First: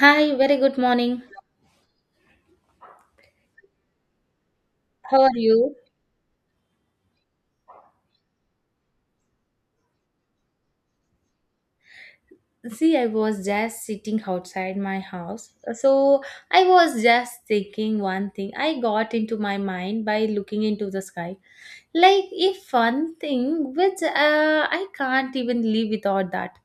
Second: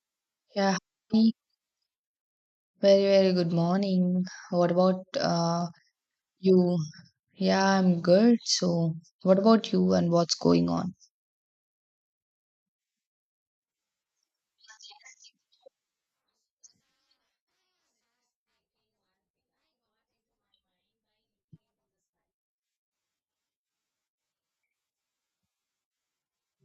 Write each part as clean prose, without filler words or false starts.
Hi, very Yeah, good morning. hi. Very, very good morning. What about How are you? you? Yeah, I'm good. So, what about you and what's going on? See, I was just sitting outside my house. So I was just thinking one thing. I got into my mind by looking into the sky. Like, if one thing which I can't even live without that.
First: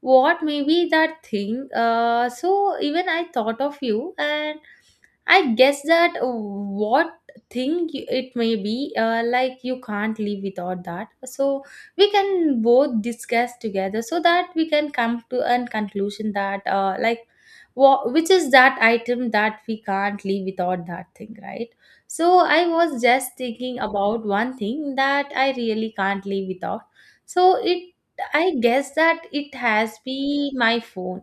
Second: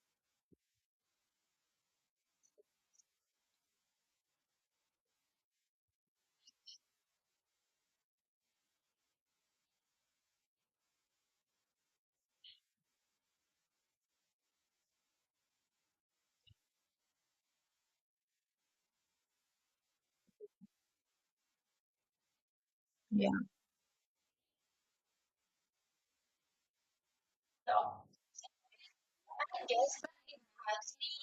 What may be that thing? So even I thought of you and I guess that what it may be, like you can't live without that. So we can both discuss together so that we can come to a conclusion that, like, what which is that item that we can't live without that thing, right? So I was Yeah. just thinking about one thing that I really can't live without. So I guess that it has be my phone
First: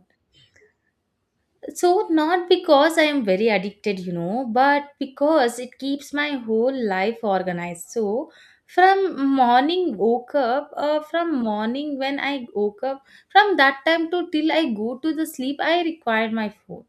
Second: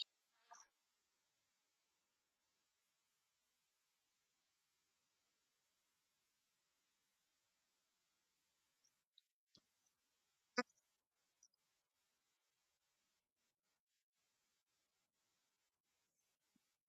so, not because I am very addicted, you know, but because it keeps my whole life organized. So, from morning when I woke up, from that time to till I go to the sleep, I require my phone.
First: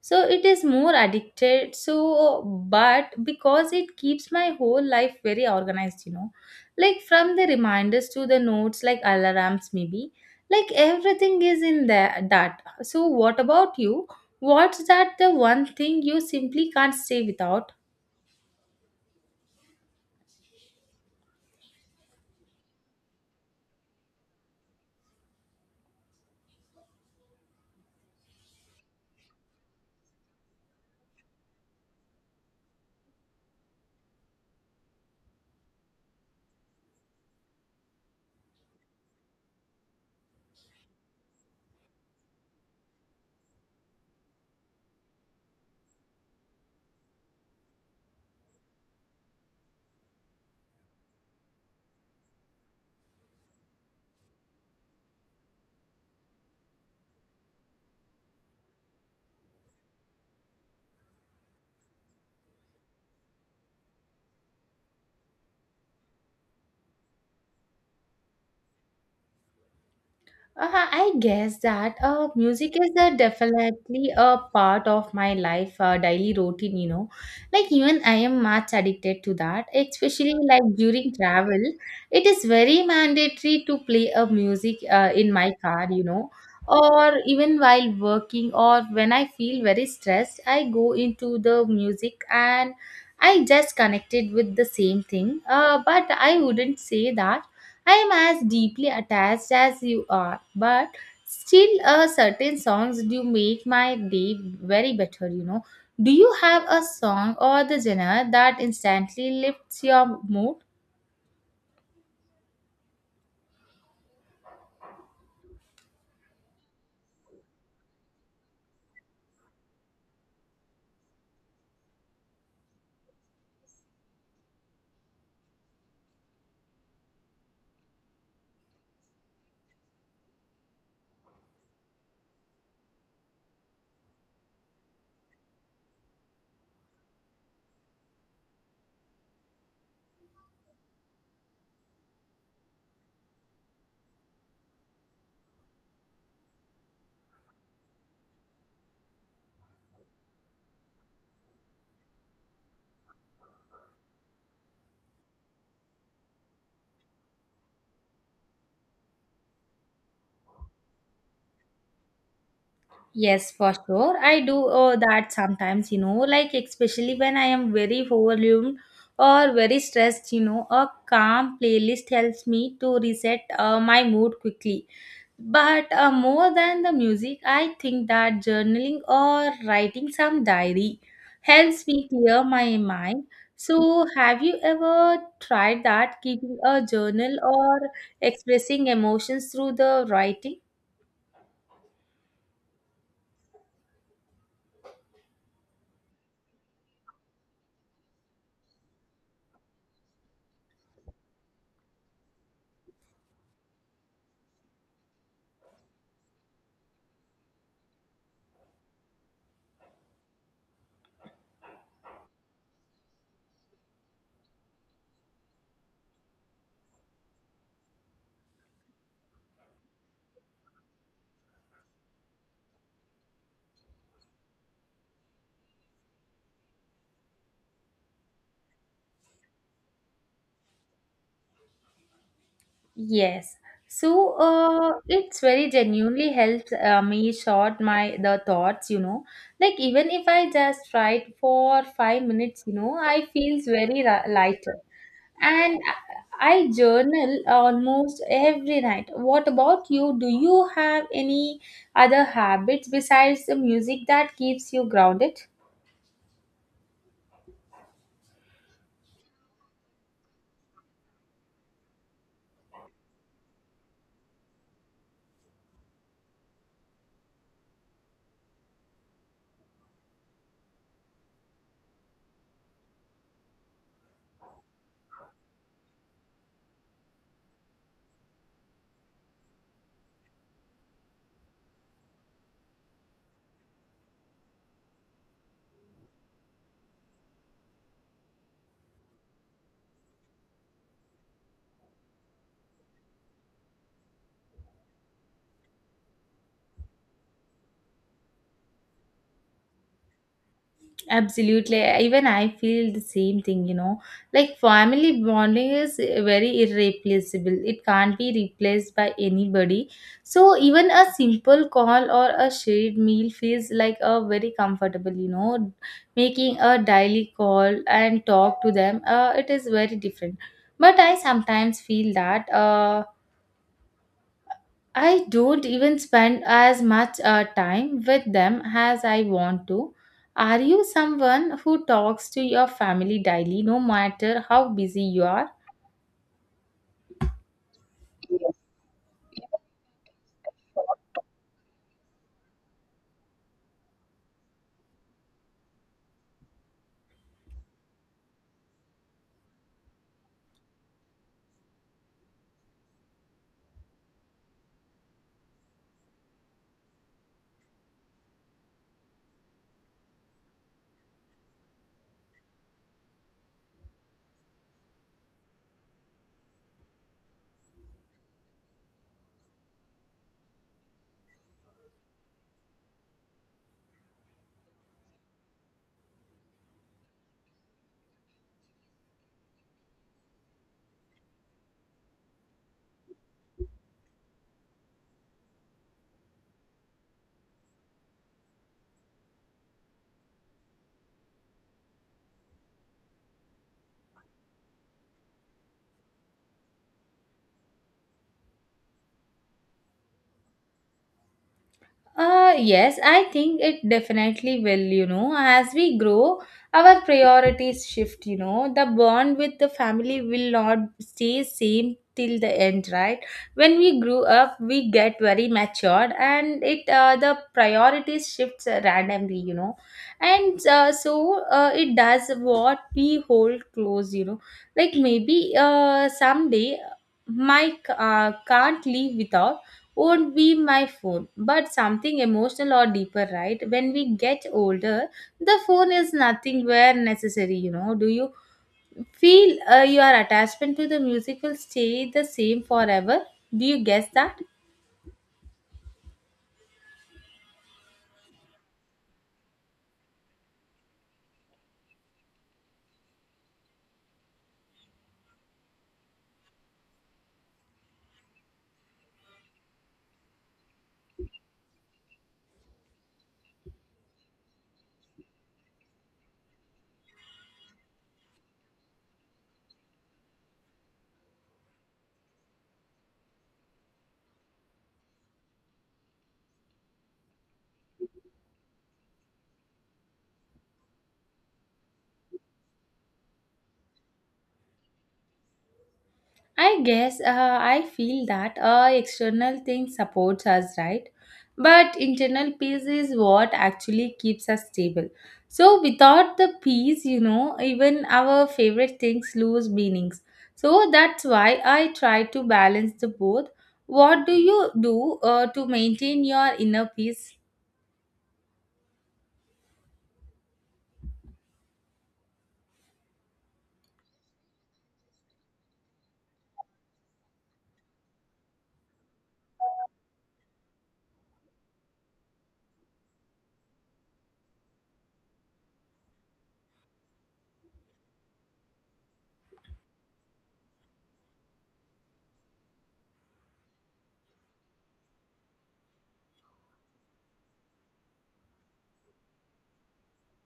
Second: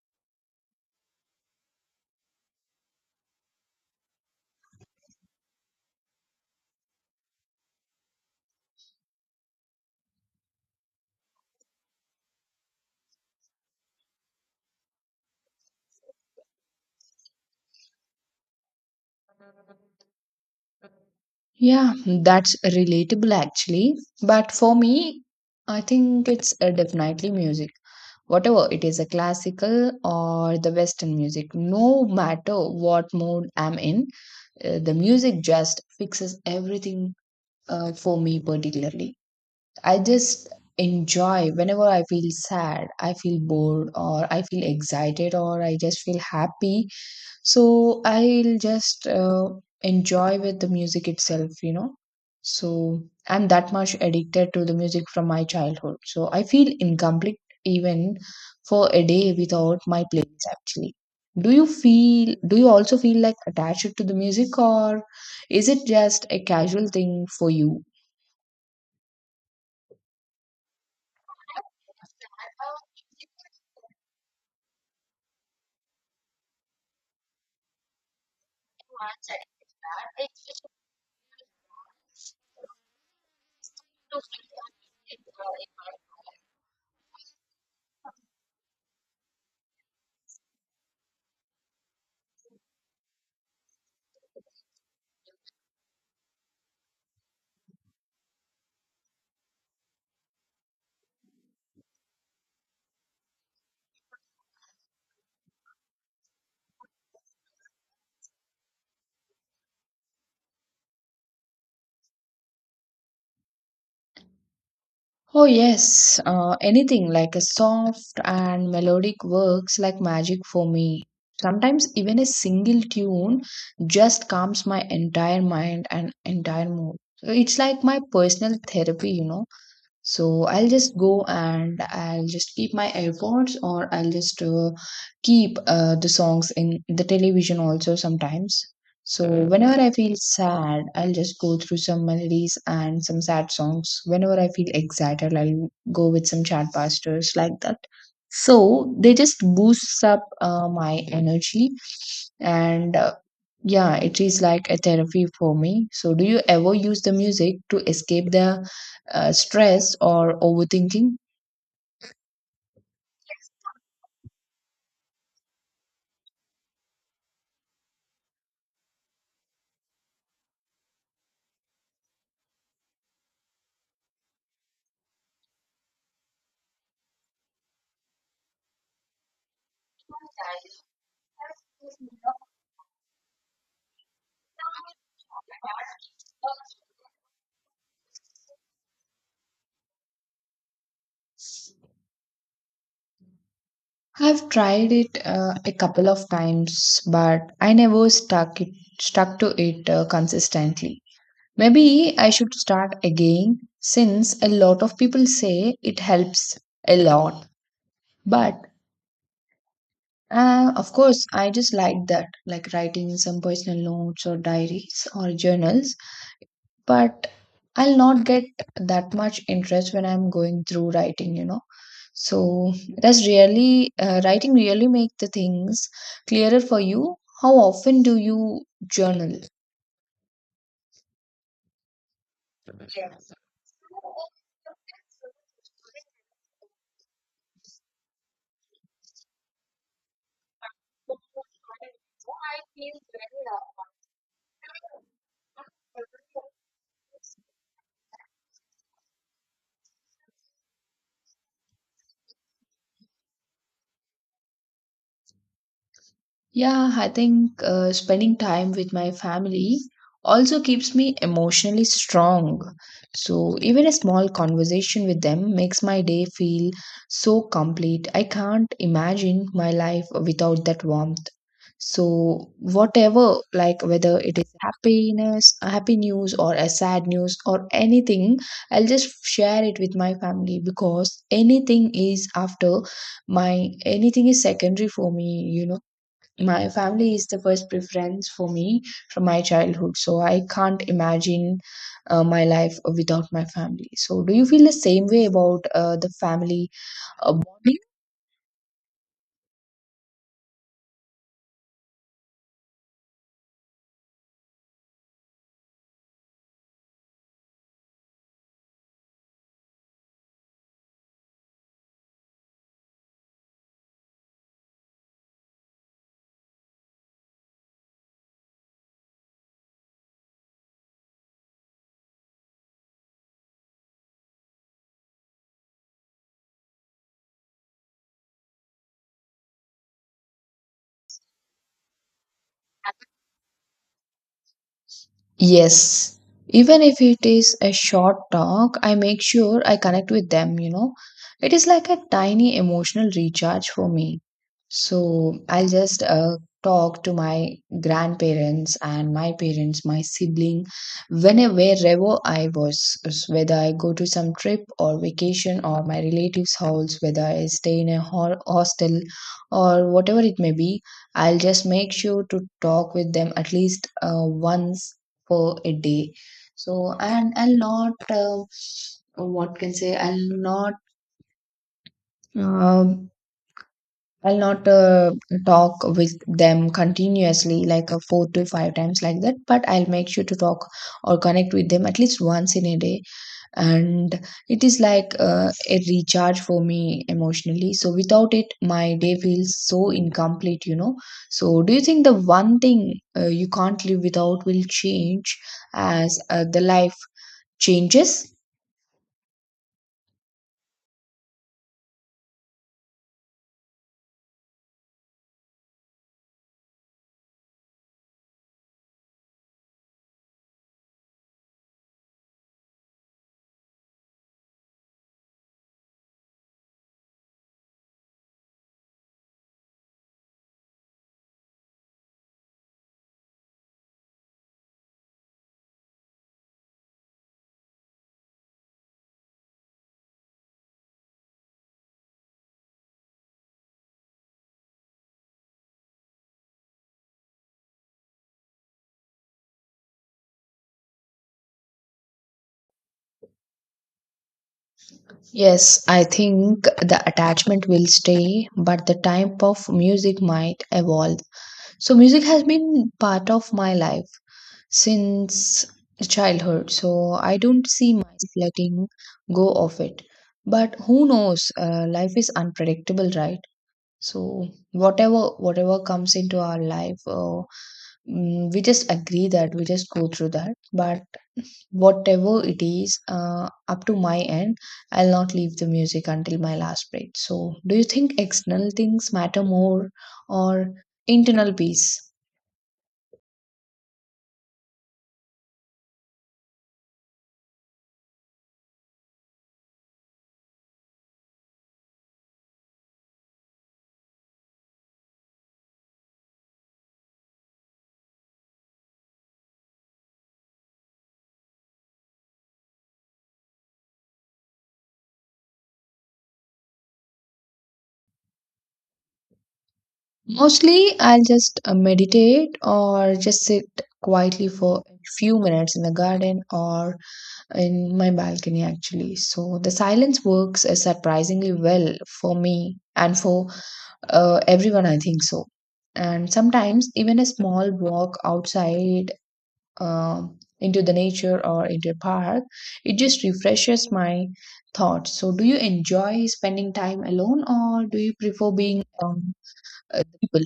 So, it is more addicted. So, but because it keeps my whole life very organized, you know, like from the reminders to the notes, like alarms, maybe, like everything is in there, that. So, what about you? What's that the one thing you simply can't stay without? Yeah, that's relatable actually. But for me, I think it's definitely music. Whatever it is, a classical or the Western music, no matter what mood I'm in, the music just fixes everything for me, particularly. I just enjoy whenever I feel sad, I feel bored, or I feel excited, or I just feel happy. So I'll just enjoy with the music itself. So I'm that much addicted to the music from my childhood. So I feel incomplete even for a day without my playlist, actually. Do you also feel like attached to the music, or is it just a casual thing for you? I guess that music is a definitely a part of my life, daily routine, you know. Like, even I am much addicted to that, especially like during travel. It is very mandatory to play a music in my car, you know, or even while working or when I feel very stressed, I go into the music and I just connected with the same thing. But I wouldn't say that I am as deeply attached as you are, but still, certain songs do make my day very better, you know. Do you have a song or the genre that instantly lifts your mood? Oh, yes, anything like a soft and melodic works like magic for me. Sometimes even a single tune just calms my entire mind and entire mood. So it's like my personal therapy. So I'll just go and I'll just keep my AirPods or I'll just keep the songs in the television also sometimes. So whenever I feel sad, I'll just go through some melodies and some sad songs. Whenever I feel excited, I'll go with some chat pastors like that. So they just boosts up my energy, and yeah, it is like a therapy for me. So do you ever use the music to escape the stress or overthinking? Yes, for sure. I do that sometimes, you know, like especially when I am very overwhelmed or very stressed, you know, a calm playlist helps me to reset my mood quickly. But more than the music, I think that journaling or writing some diary helps me clear my mind. So, have you ever tried that, keeping a journal or expressing emotions through the writing? I've tried it a couple of times, but I never stuck to it consistently. Maybe I should start again since a lot of people say it helps a lot. But of course, I just like that, like writing some personal notes or diaries or journals, but I'll not get that much interest when I'm going through writing. So that's really, writing really make the things clearer for you? How often do you journal? Yes. So, it's very genuinely helps me sort my the thoughts, you know. Like even if I just write for 5 minutes, you know, I feels very ri- lighter. And I journal almost every night. What about you? Do you have any other habits besides the music that keeps you grounded? Yeah, I think spending time with my family also keeps me emotionally strong. So, even a small conversation with them makes my day feel so complete. I can't imagine my life without that warmth. So, whatever, like whether it is happiness, happy news, or a sad news, or anything, I'll just share it with my family, because anything is secondary for me, you know my family is the first preference for me from my childhood, so I can't imagine my life without my family. So, do you feel the same way about the family bonding? Absolutely. Even I feel the same thing, you know. Like family bonding is very irreplaceable. It can't be replaced by anybody. So even a simple call or a shared meal feels like a very comfortable, you know, making a daily call and talk to them. It is very different. But I sometimes feel that I don't even spend as much time with them as I want to. Are you someone who talks to your family daily no matter how busy you are? Yes. Even if it is a short talk, I make sure I connect with them. It is like a tiny emotional recharge for me. So I'll just talk to my grandparents and my parents, my sibling, whenever, wherever I was, whether I go to some trip or vacation or my relatives' house, whether I stay in a hostel or whatever it may be. I'll just make sure to talk with them at least once per a day. So, and I'll not what can say, um, I'll not talk with them continuously like four to five times like that, but I'll make sure to talk or connect with them at least once in a day. And it is like a recharge for me emotionally, so without it my day feels so incomplete. So do you think the one thing you can't live without will change as the life changes? Yes, I think it definitely will, you know. As we grow, our priorities shift, you know. The bond with the family will not stay same till the end, right? When we grew up, we get very matured and it the priorities shifts randomly, you know. And so it does what we hold close, you know. Like maybe someday Mike can't live without won't be my phone, but something emotional or deeper, right? When we get older, the phone is nothing where necessary, you know. Do you feel your attachment to the music will stay the same forever? Do you guess that? Yes, I think the attachment will stay, but the type of music might evolve. So, music has been part of my life since childhood, so I don't see myself letting go of it. But who knows? Life is unpredictable, right? So, whatever comes into our life, we just agree that we just go through that. But whatever it is, up to my end, I'll not leave the music until my last breath. So, do you think external things matter more, or internal peace? I guess I feel that external thing supports us, right? But internal peace is what actually keeps us stable. So without the peace, you know, even our favorite things lose meanings. So that's why I try to balance the both. What do you do to maintain your inner peace? Mostly, I'll just meditate or just sit quietly for a few minutes in the garden or in my balcony, actually. So, the silence works surprisingly well for me, and for everyone, I think so. And sometimes, even a small walk outside, into the nature or into a park, it just refreshes my thoughts. So, do you enjoy spending time alone, or do you prefer being people?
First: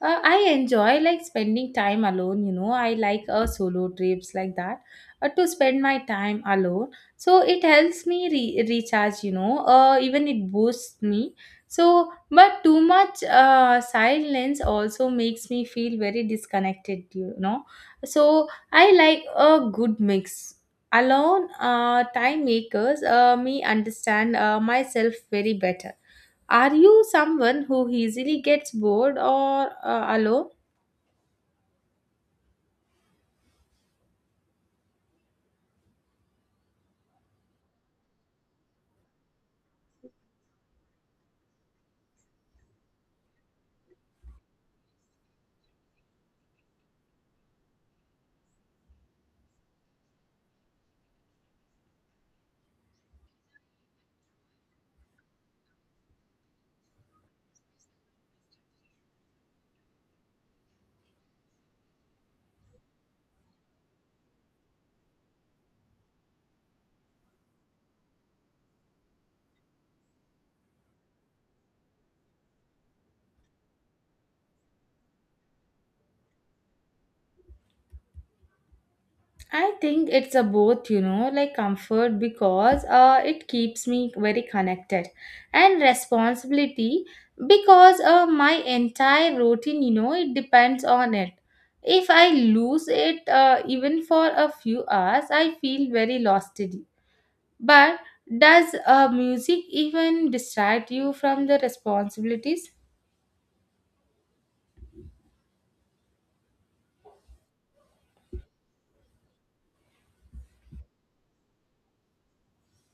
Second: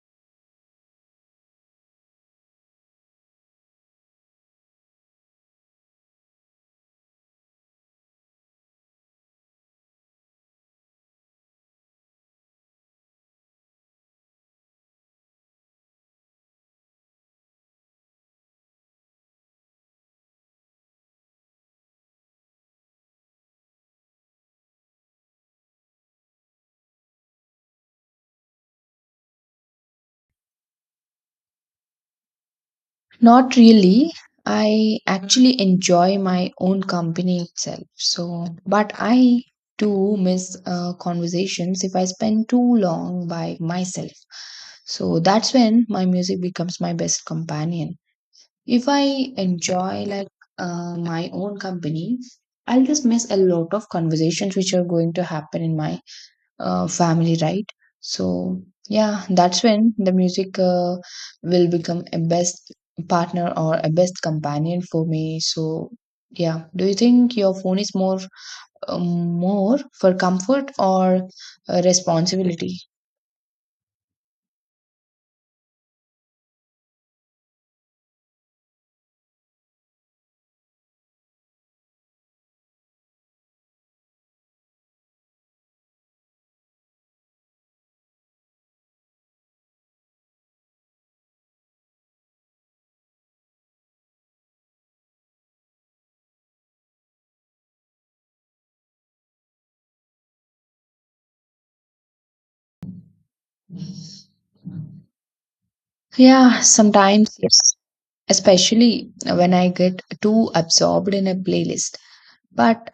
I enjoy like spending time alone, you know. I like solo trips like that to spend my time alone. So it helps me re- recharge, you know, even it boosts me. So, but too much silence also makes me feel very disconnected, you know. So I like a good mix. Alone time makers me understand myself very better. Are you someone who easily gets bored or alone? Not really. I actually enjoy my own company itself. So, but I do miss conversations if I spend too long by myself. So that's when my music becomes my best companion. If I enjoy like my own company, I'll just miss a lot of conversations which are going to happen in my family, right? So yeah, that's when the music will become a best partner or a best companion for me. So yeah, do you think your phone is more more for comfort or responsibility? I think it's a both, you know, like comfort because it keeps me very connected and responsibility because my entire routine, you know, it depends on it. If I lose it even for a few hours, I feel very lost. But does music even distract you from the responsibilities? Yeah, sometimes yes, especially when I get too absorbed in a playlist. But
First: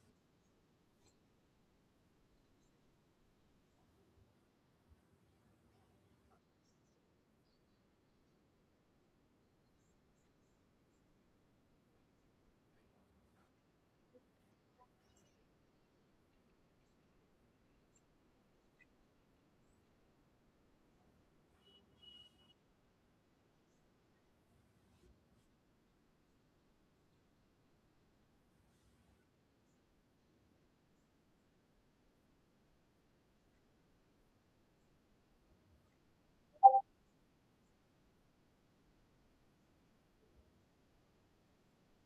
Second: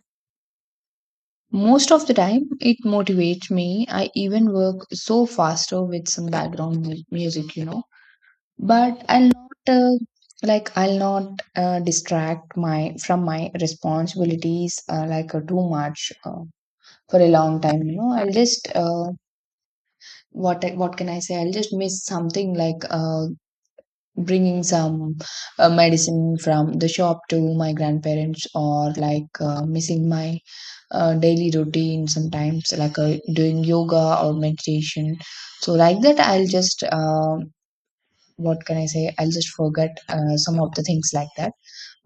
most of the time, it motivates me. I even work so faster with some background music. But I'll not like, I'll not distract my from my responsibilities like too much, for a long time. I'll just what what can I say? I'll just miss something like bringing some medicine from the shop to my grandparents, or like missing my daily routine sometimes, like doing yoga or meditation. So like that, I'll just, what can I say, I'll just forget some of the things like that.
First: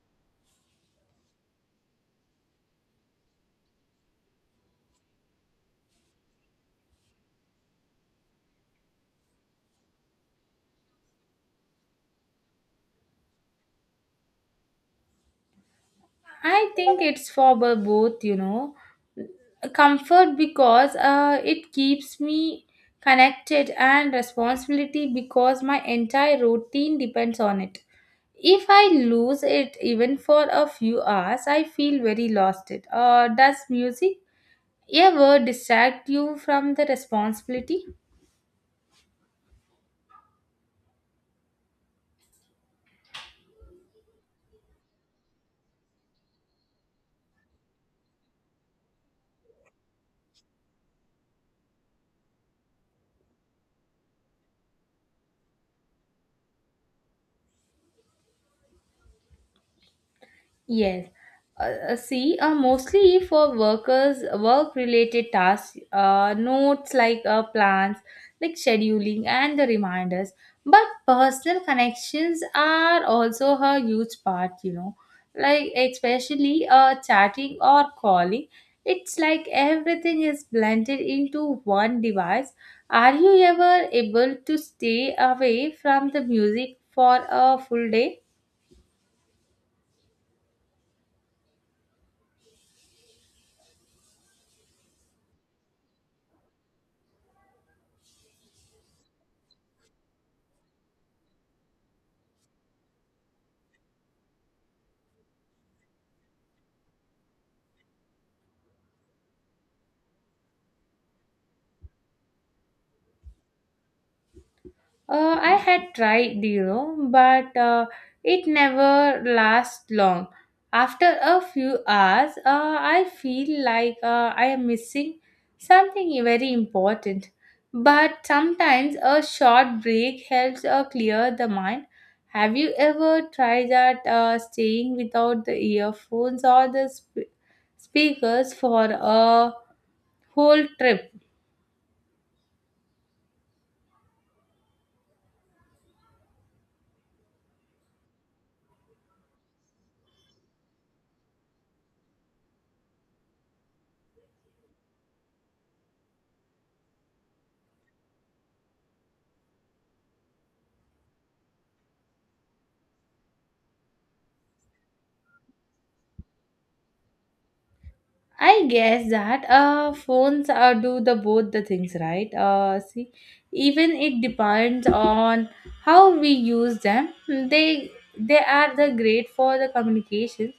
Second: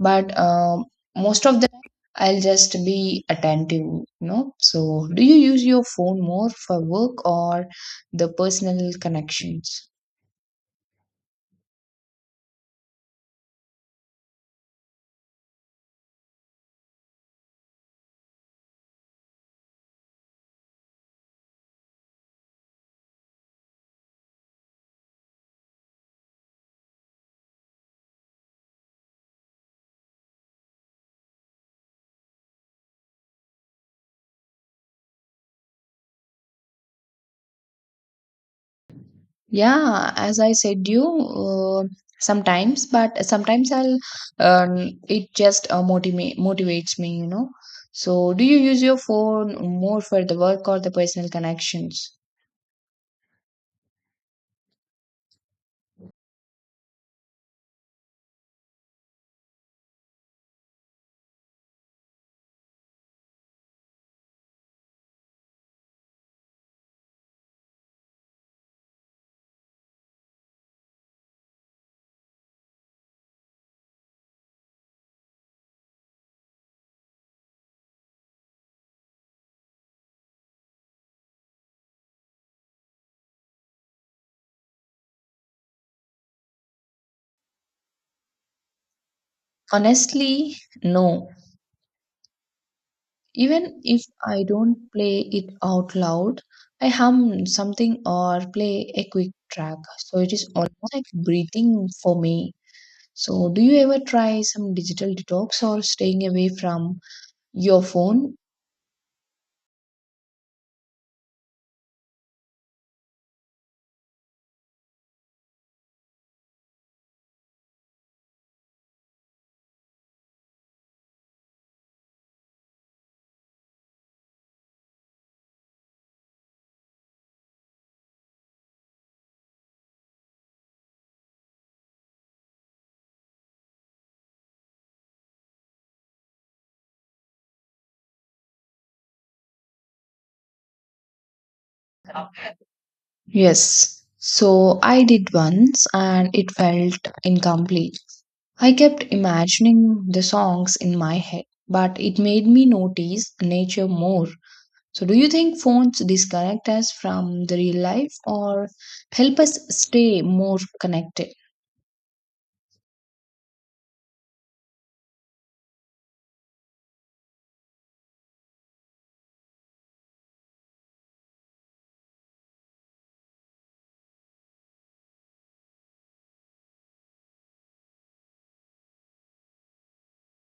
But most of the time, I'll just be attentive. So do you use your phone more for work or the personal connections? I think it's for bo- both, you know. Comfort because it keeps me connected, and responsibility because my entire routine depends on it. If I lose it even for a few hours, I feel very lost. It. Does music ever distract you from the responsibility? Yeah, as I said you, sometimes, but sometimes I'll it just motivates me. So, do you use your phone more for the work or the personal connections? Yes. See, mostly for workers, work-related tasks, notes like plans, like scheduling and the reminders. But personal connections are also a huge part, you know. Like especially chatting or calling, it's like everything is blended into one device. Are you ever able to stay away from the music for a full day? Honestly, no. Even if I don't play it out loud, I hum something or play a quick track. So it is almost like breathing for me. So, do you ever try some digital detox or staying away from your phone? I had tried, you know, but it never lasts long. After a few hours, I feel like I am missing something very important. But sometimes a short break helps clear the mind. Have you ever tried that staying without the earphones or speakers for a whole trip? Yes. So I did once and it felt incomplete. I kept imagining the songs in my head, but it made me notice nature more. So, do you think phones disconnect us from the real life, or help us stay more connected? I guess that phones do the both the things, right? See, even it depends on how we use them. Hmm. They are the great for the communications,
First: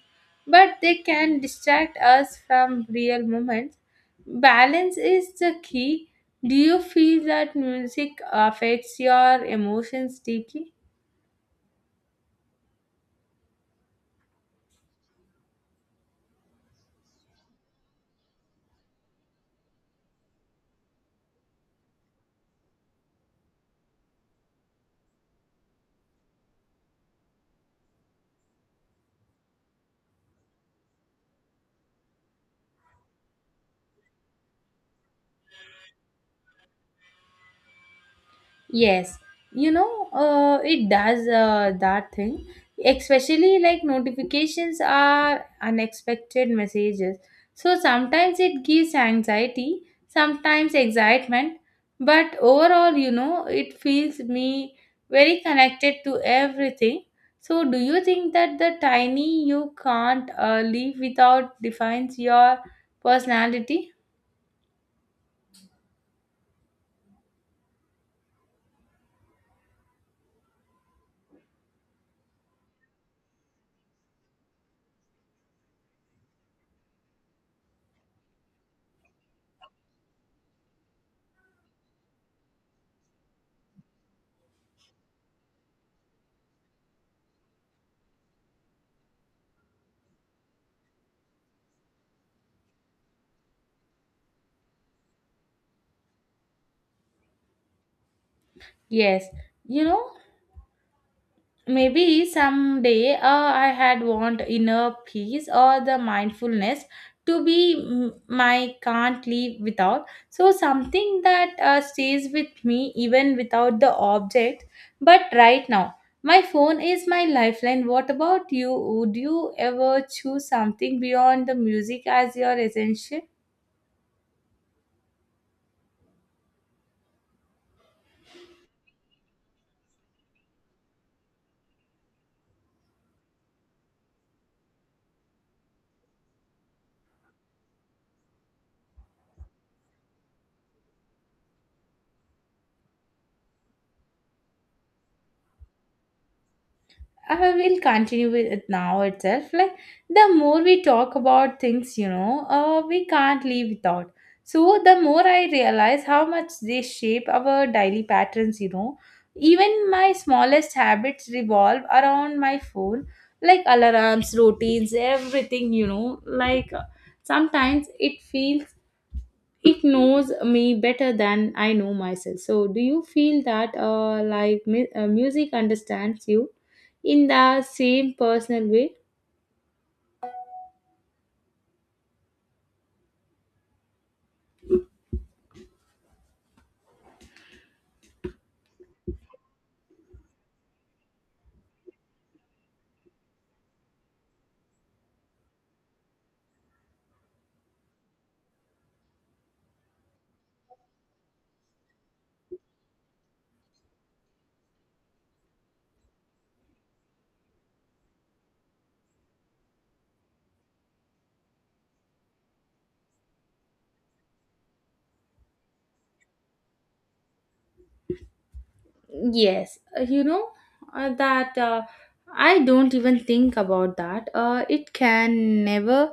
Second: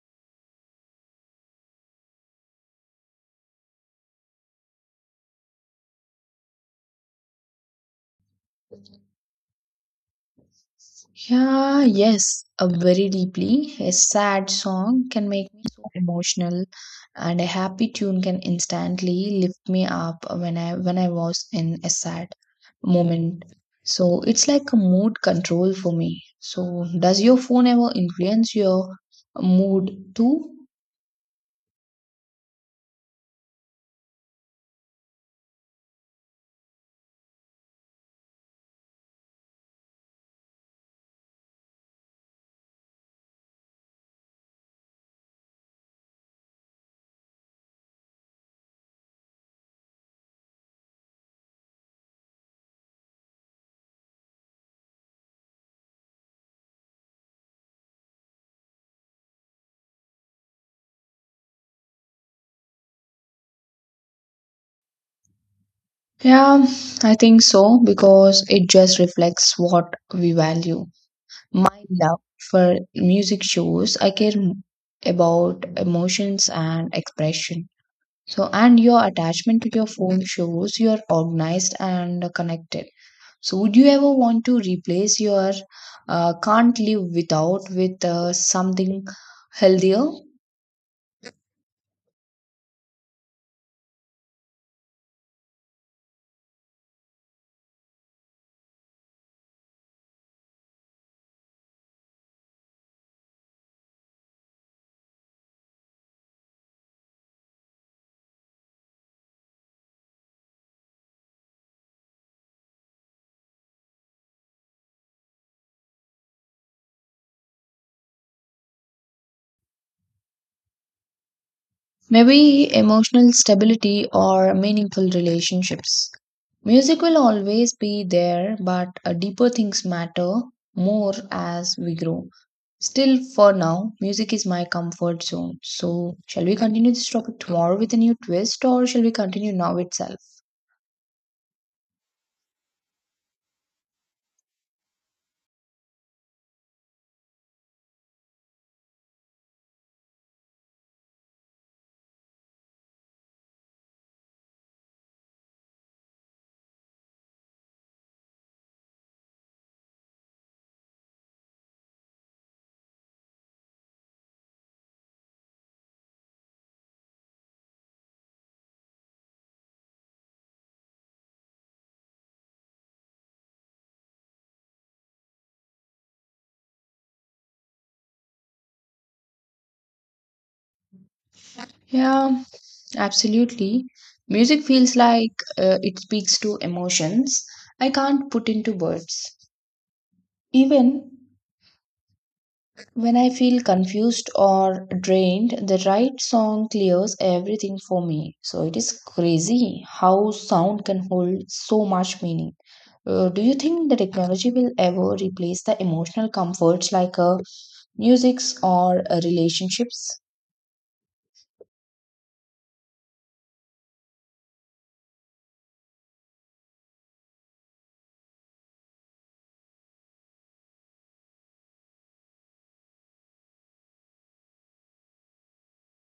but they can distract us from real moments. Balance is the key. Do you feel that music affects your emotions deeply? Yeah, yes, a very deeply. A sad song can make me so emotional, and a happy tune can instantly lift me up when I was in a sad moment. So it's like a mood control for me. So does your phone ever influence your mood too? Yes, you know, it does that thing, especially like notifications are unexpected messages. So sometimes it gives anxiety, sometimes excitement, but overall, you know, it feels me very connected to everything. So, do you think that the tiny you can't leave without defines your personality? Yeah, I think so, because it just reflects what we value. My love for music shows I care about emotions and expression. So, and your attachment to your phone shows you are organized and connected. So, would you ever want to replace your can't live without with something healthier? Yes, you know. Maybe someday I had want inner peace or the mindfulness my can't live without. So something that stays with me even without the object. But right now, my phone is my lifeline. What about you? Would you ever choose something beyond the music as your Maybe essential? emotional stability or meaningful relationships. Music will always be there, but deeper things matter more as we grow. Still, for now, music is my comfort zone. So, shall we continue this topic tomorrow with a new twist, or shall we continue now itself? I will continue with it now itself. Like the more we talk about things, you know, we can't live without. So the more I realize how much they shape our daily patterns, you know, even my smallest habits revolve around my phone, like alarms, routines, everything, you know. Like sometimes it feels it knows me better than I know myself. So, do you feel that like, music understands you in the same personal way? Yeah, absolutely. Music feels like it speaks to emotions I can't put into words. Even when I feel confused or drained, the right song clears everything for me. So it is crazy how sound can hold so much meaning. Do you think the technology will ever replace the emotional comforts like musics or relationships? Yes, you know that I don't even think about that. It can never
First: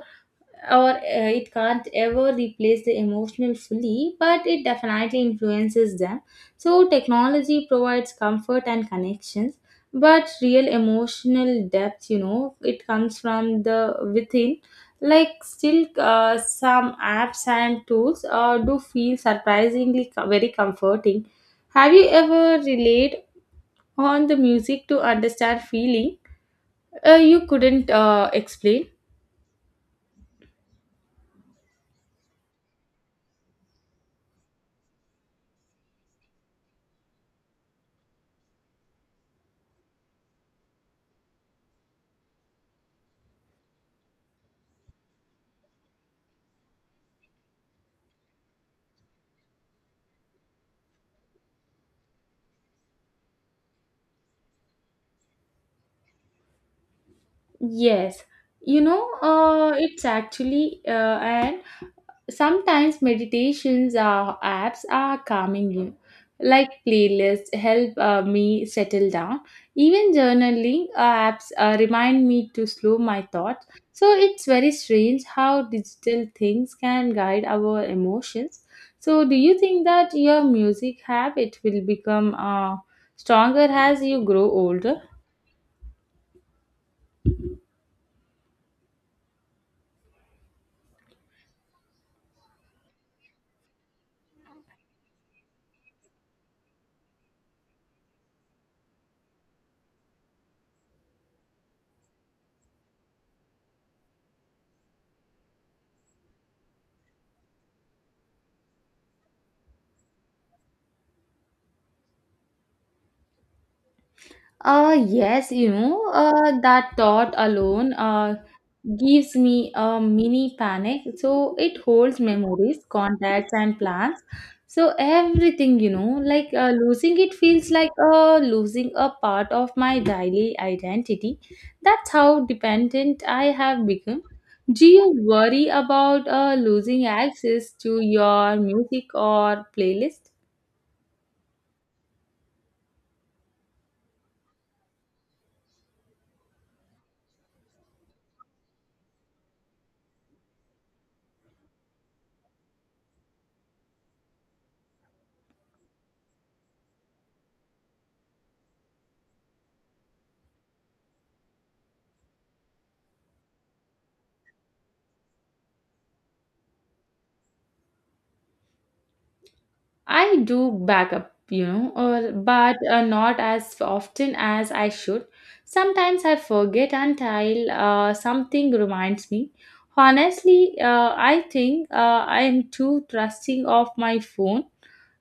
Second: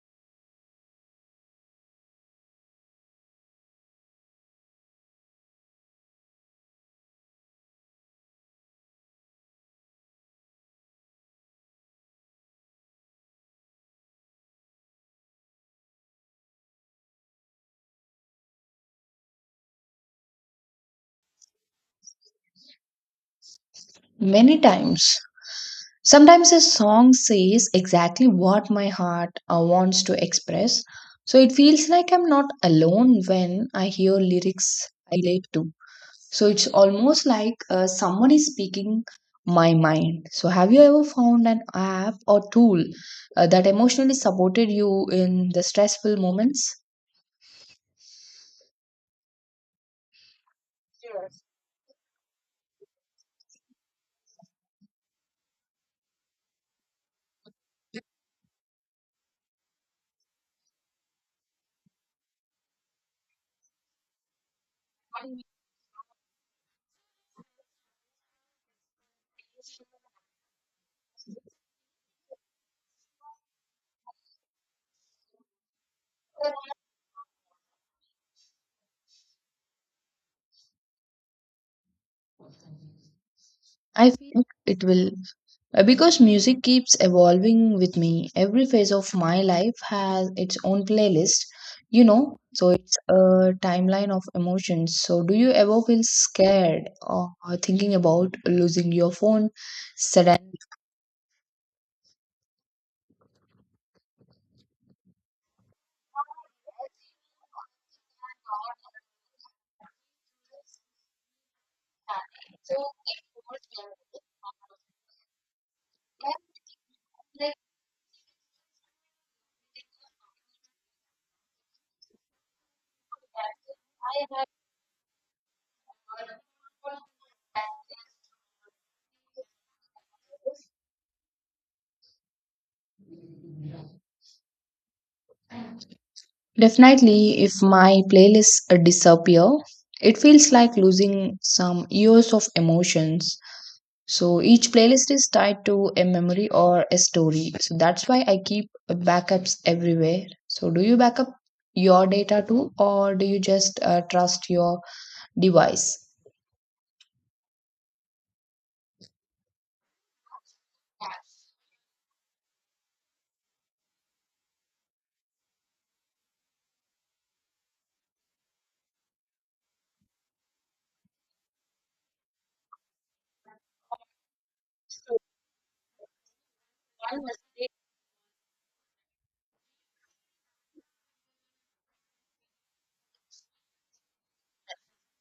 or it can't ever replace the emotional fully, but it definitely influences them. So, technology provides comfort and connections, but real emotional depth, you know, it comes from the within. Like, still, some apps and tools do feel very comforting. Have you ever relied on the Many music to times. understand feeling Sometimes a song you says couldn't exactly what my explain? heart wants to express, so it feels like I'm not alone when I hear lyrics I relate to. So it's almost like someone is speaking my mind. So have you ever found an app or tool that emotionally supported you in the stressful moments? Yes, you know, it's actually, and sometimes meditations apps are calming you. Like playlists help me settle down. Even journaling apps remind me to slow my thoughts. So it's very strange how digital things can guide our emotions. So, do you think that your music habit will become stronger as I you feel grow it older? will, because music keeps evolving with me. Every phase of my life has its own playlist, so it's a timeline of emotions. So, do you ever feel scared or thinking about losing your phone suddenly? Yes, you know, that thought alone gives me a mini panic. So it holds memories, contacts, and plans. So everything, you know, like losing it feels like losing a part of my daily identity. That's how dependent I have become. Do you worry about losing Definitely, if access to my your playlists music disappear, or it playlist? feels like losing some years of emotions. So each playlist is tied to a memory or a story. So that's why I keep backups everywhere. So do you backup your data too, or do you just trust your device? I do backup, you know, or, but not as often as I should. Sometimes I forget until something reminds me. Honestly, I think I am too trusting of my phone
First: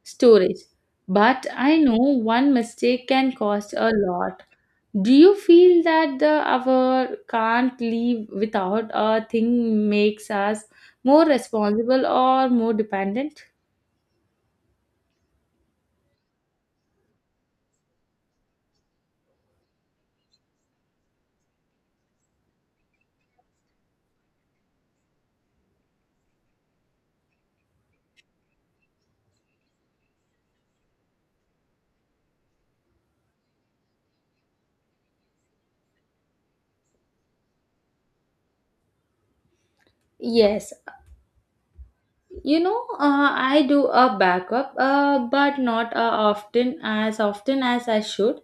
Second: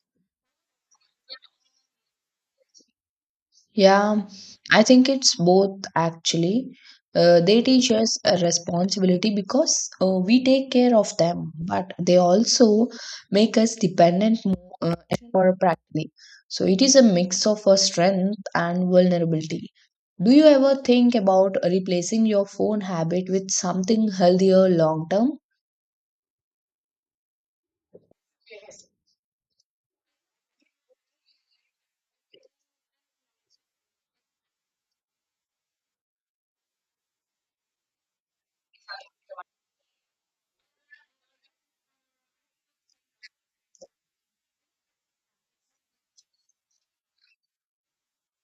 storage, but I know one mistake can cost a Yeah, lot. I think Do you it's both feel that the actually. hour They can't teach us leave a without a responsibility because thing makes we us take care of more them, but responsible they or more also dependent? make us dependent uh, for practically. So it is a mix of a strength and vulnerability. Do you ever think about replacing your phone habit with something healthier long term? Yes, you know, I do a backup, but not often as often as I should.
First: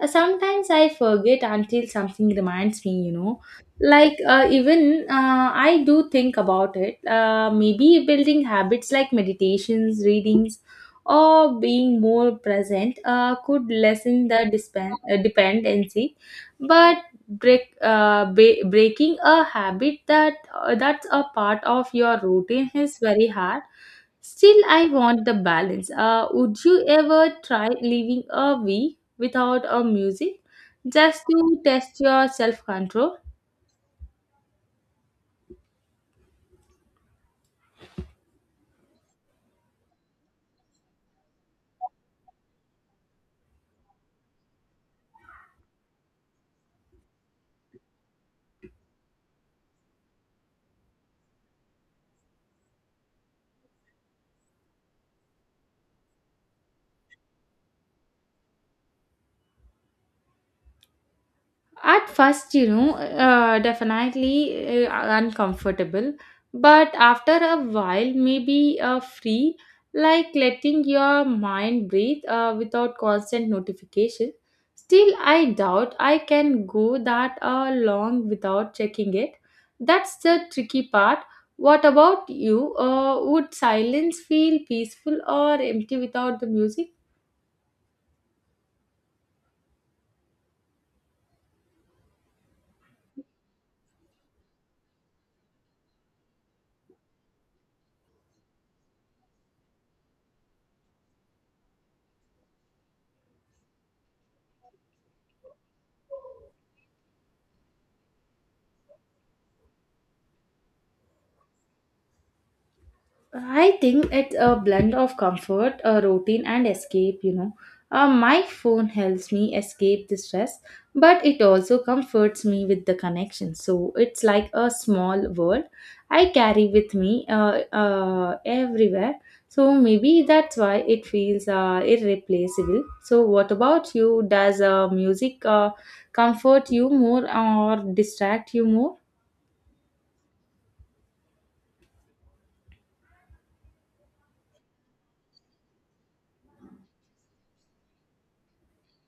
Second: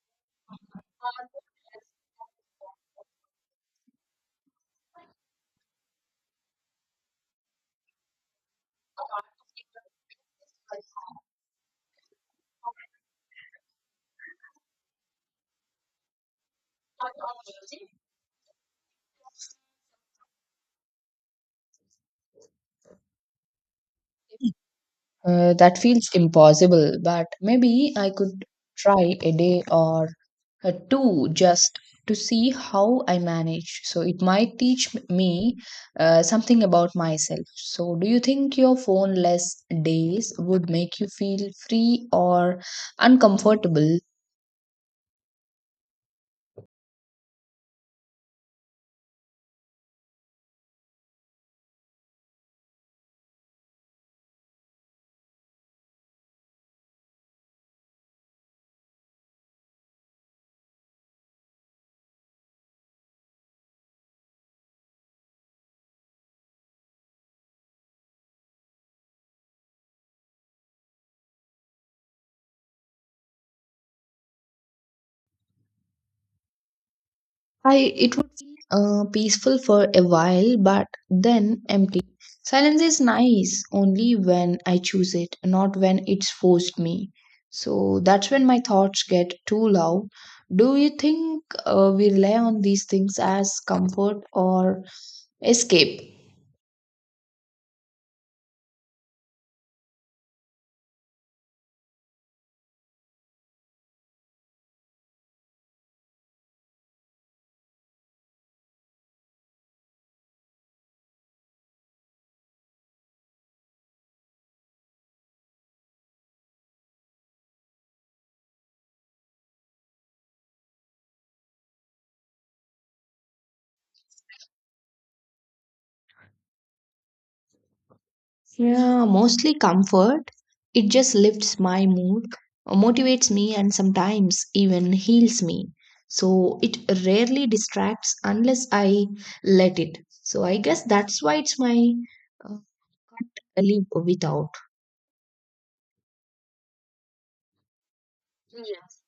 Sometimes I forget until something reminds me. You know, like even I do think about it. Maybe building habits like meditations, readings, or being more present could lessen the dependency. But breaking a habit that's a part of your routine is very hard. Still, I want the That balance. feels Would you impossible, but ever try maybe I living could a week try a day without a or music just two to just test to your see self how control? I manage. So it might teach me something about myself. So, do you think your phone less days would make you feel free or uncomfortable? At first, you know, definitely uncomfortable, but after a while, maybe free, like letting your mind breathe without constant notification. Still, I doubt I can go that I It long would feel without checking it. peaceful for a That's the while, tricky but part. then What empty. about you? Silence is Would nice only silence when feel I choose peaceful it, or not empty when it's without the forced music? me. So that's when my thoughts get too loud. Do you think we rely on these things as comfort or escape? I think it's a blend of comfort, a routine, and escape. My phone helps me escape the stress, but it also comforts me with the connection. So it's like a small world I carry with me Yeah, everywhere. mostly So maybe comfort. that's why It it just feels lifts my mood, irreplaceable. So motivates what me, and about you? sometimes Does even heals music me. So comfort it you more rarely or distracts distract you unless more? I let it. So I guess that's why it's my uh, can't live without. Yes.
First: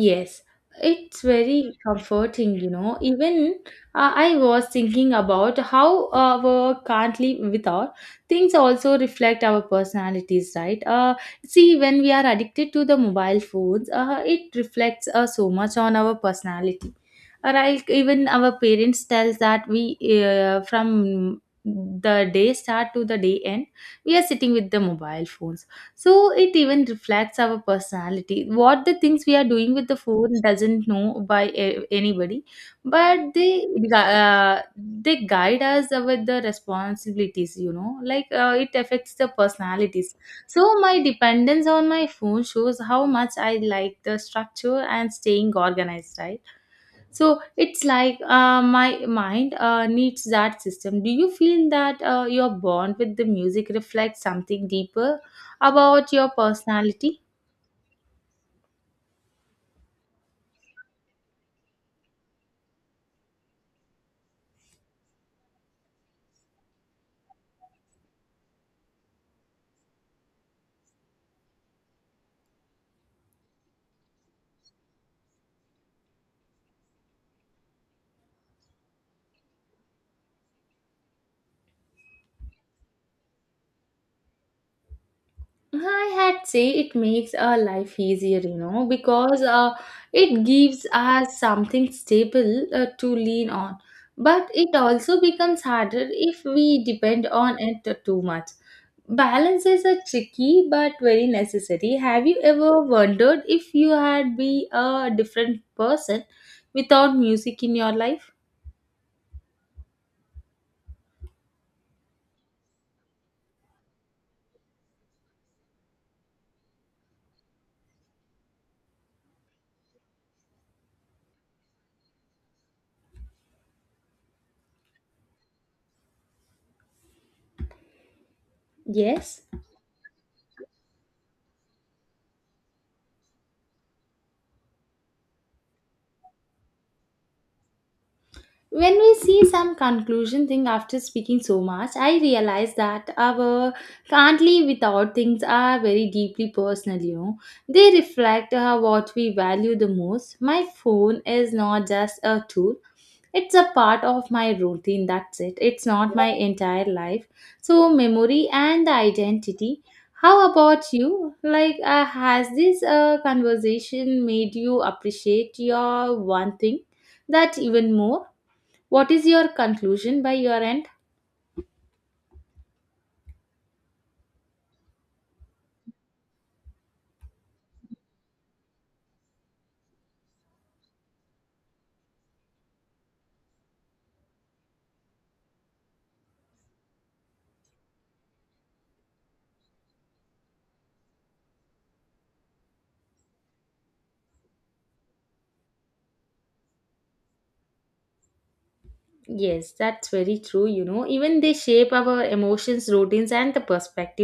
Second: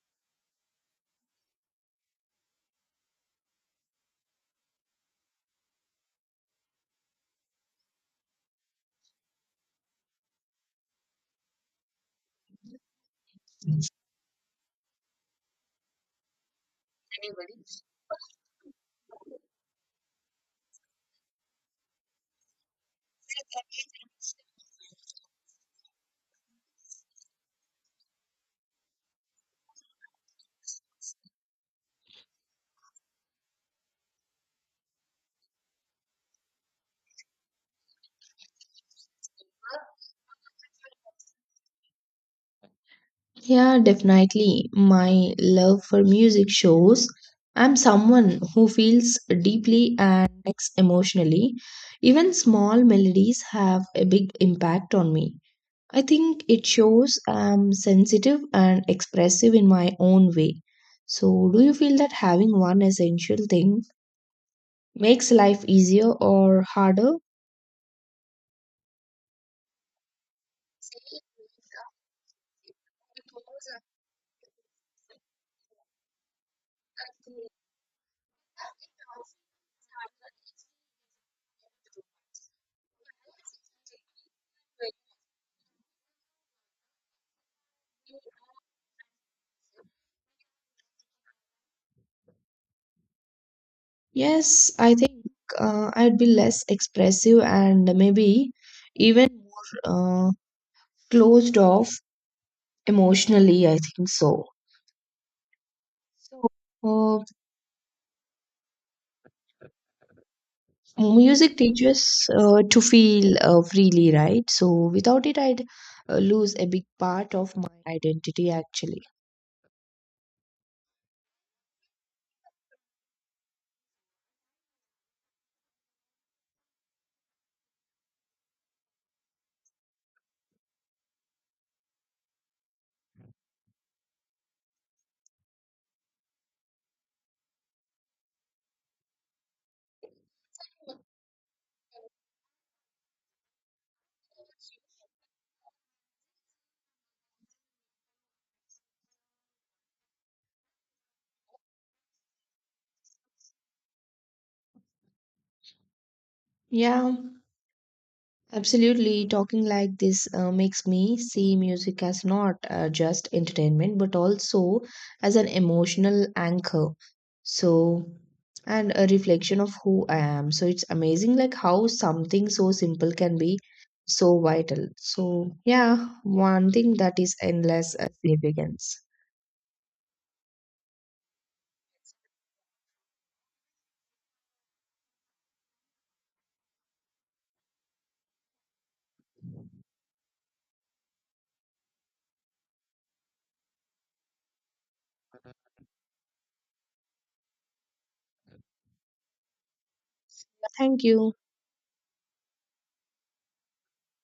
Yes, it's very comforting, you know. Even I was thinking about how our can't live without things also reflect our personalities, right? See, when we are addicted to the mobile phones, it reflects so much on our personality. Like even our parents tells that we from the day start to the day end, we are sitting with the mobile phones so it even reflects our personality. What the things we are doing with the phone doesn't know by anybody, but they guide us with the responsibilities. You know, it affects the personalities. So my dependence on my phone shows how much I Yeah, like the definitely. structure and My staying love for organized, right? music shows So I'm it's like someone who my feels mind deeply needs and that acts system. Do you emotionally. feel that Even your small bond with the melodies music have a reflects big something impact on deeper me. I about your think it shows personality? I'm sensitive and expressive in my own way. So, do you feel that having one essential thing makes life easier or harder? I had say it makes our life easier, you know, because it gives us something stable to lean on. But Yes, it I also think becomes harder I'd be if less we depend expressive, on and it too maybe much. even Balance is a more tricky but very closed off necessary. Have you ever wondered emotionally. if I you think had so. be a different person So, without uh, music in your life? Music teaches to feel freely, right? So without it, I'd lose a big part of my identity, actually. Yes. When we see some conclusion thing after speaking so much, I realize that our can't live without things are very deeply personal, you know. They reflect what we value the most. My phone is not just a tool. It's a part of my routine, that's it. It's not my entire Yeah. life. So, memory and the Absolutely, talking identity. like this How makes about me you? see music as Has not this uh, just entertainment but conversation made you also as an appreciate your emotional one thing anchor. that even So, more? and a What is your reflection of who I conclusion by am. your So, it's end? amazing like how something so simple can be so vital. So, yeah, one thing that is endless significance. Yes, that's very true. You Thank know, you. even they shape our emotions, routines, and the perspectives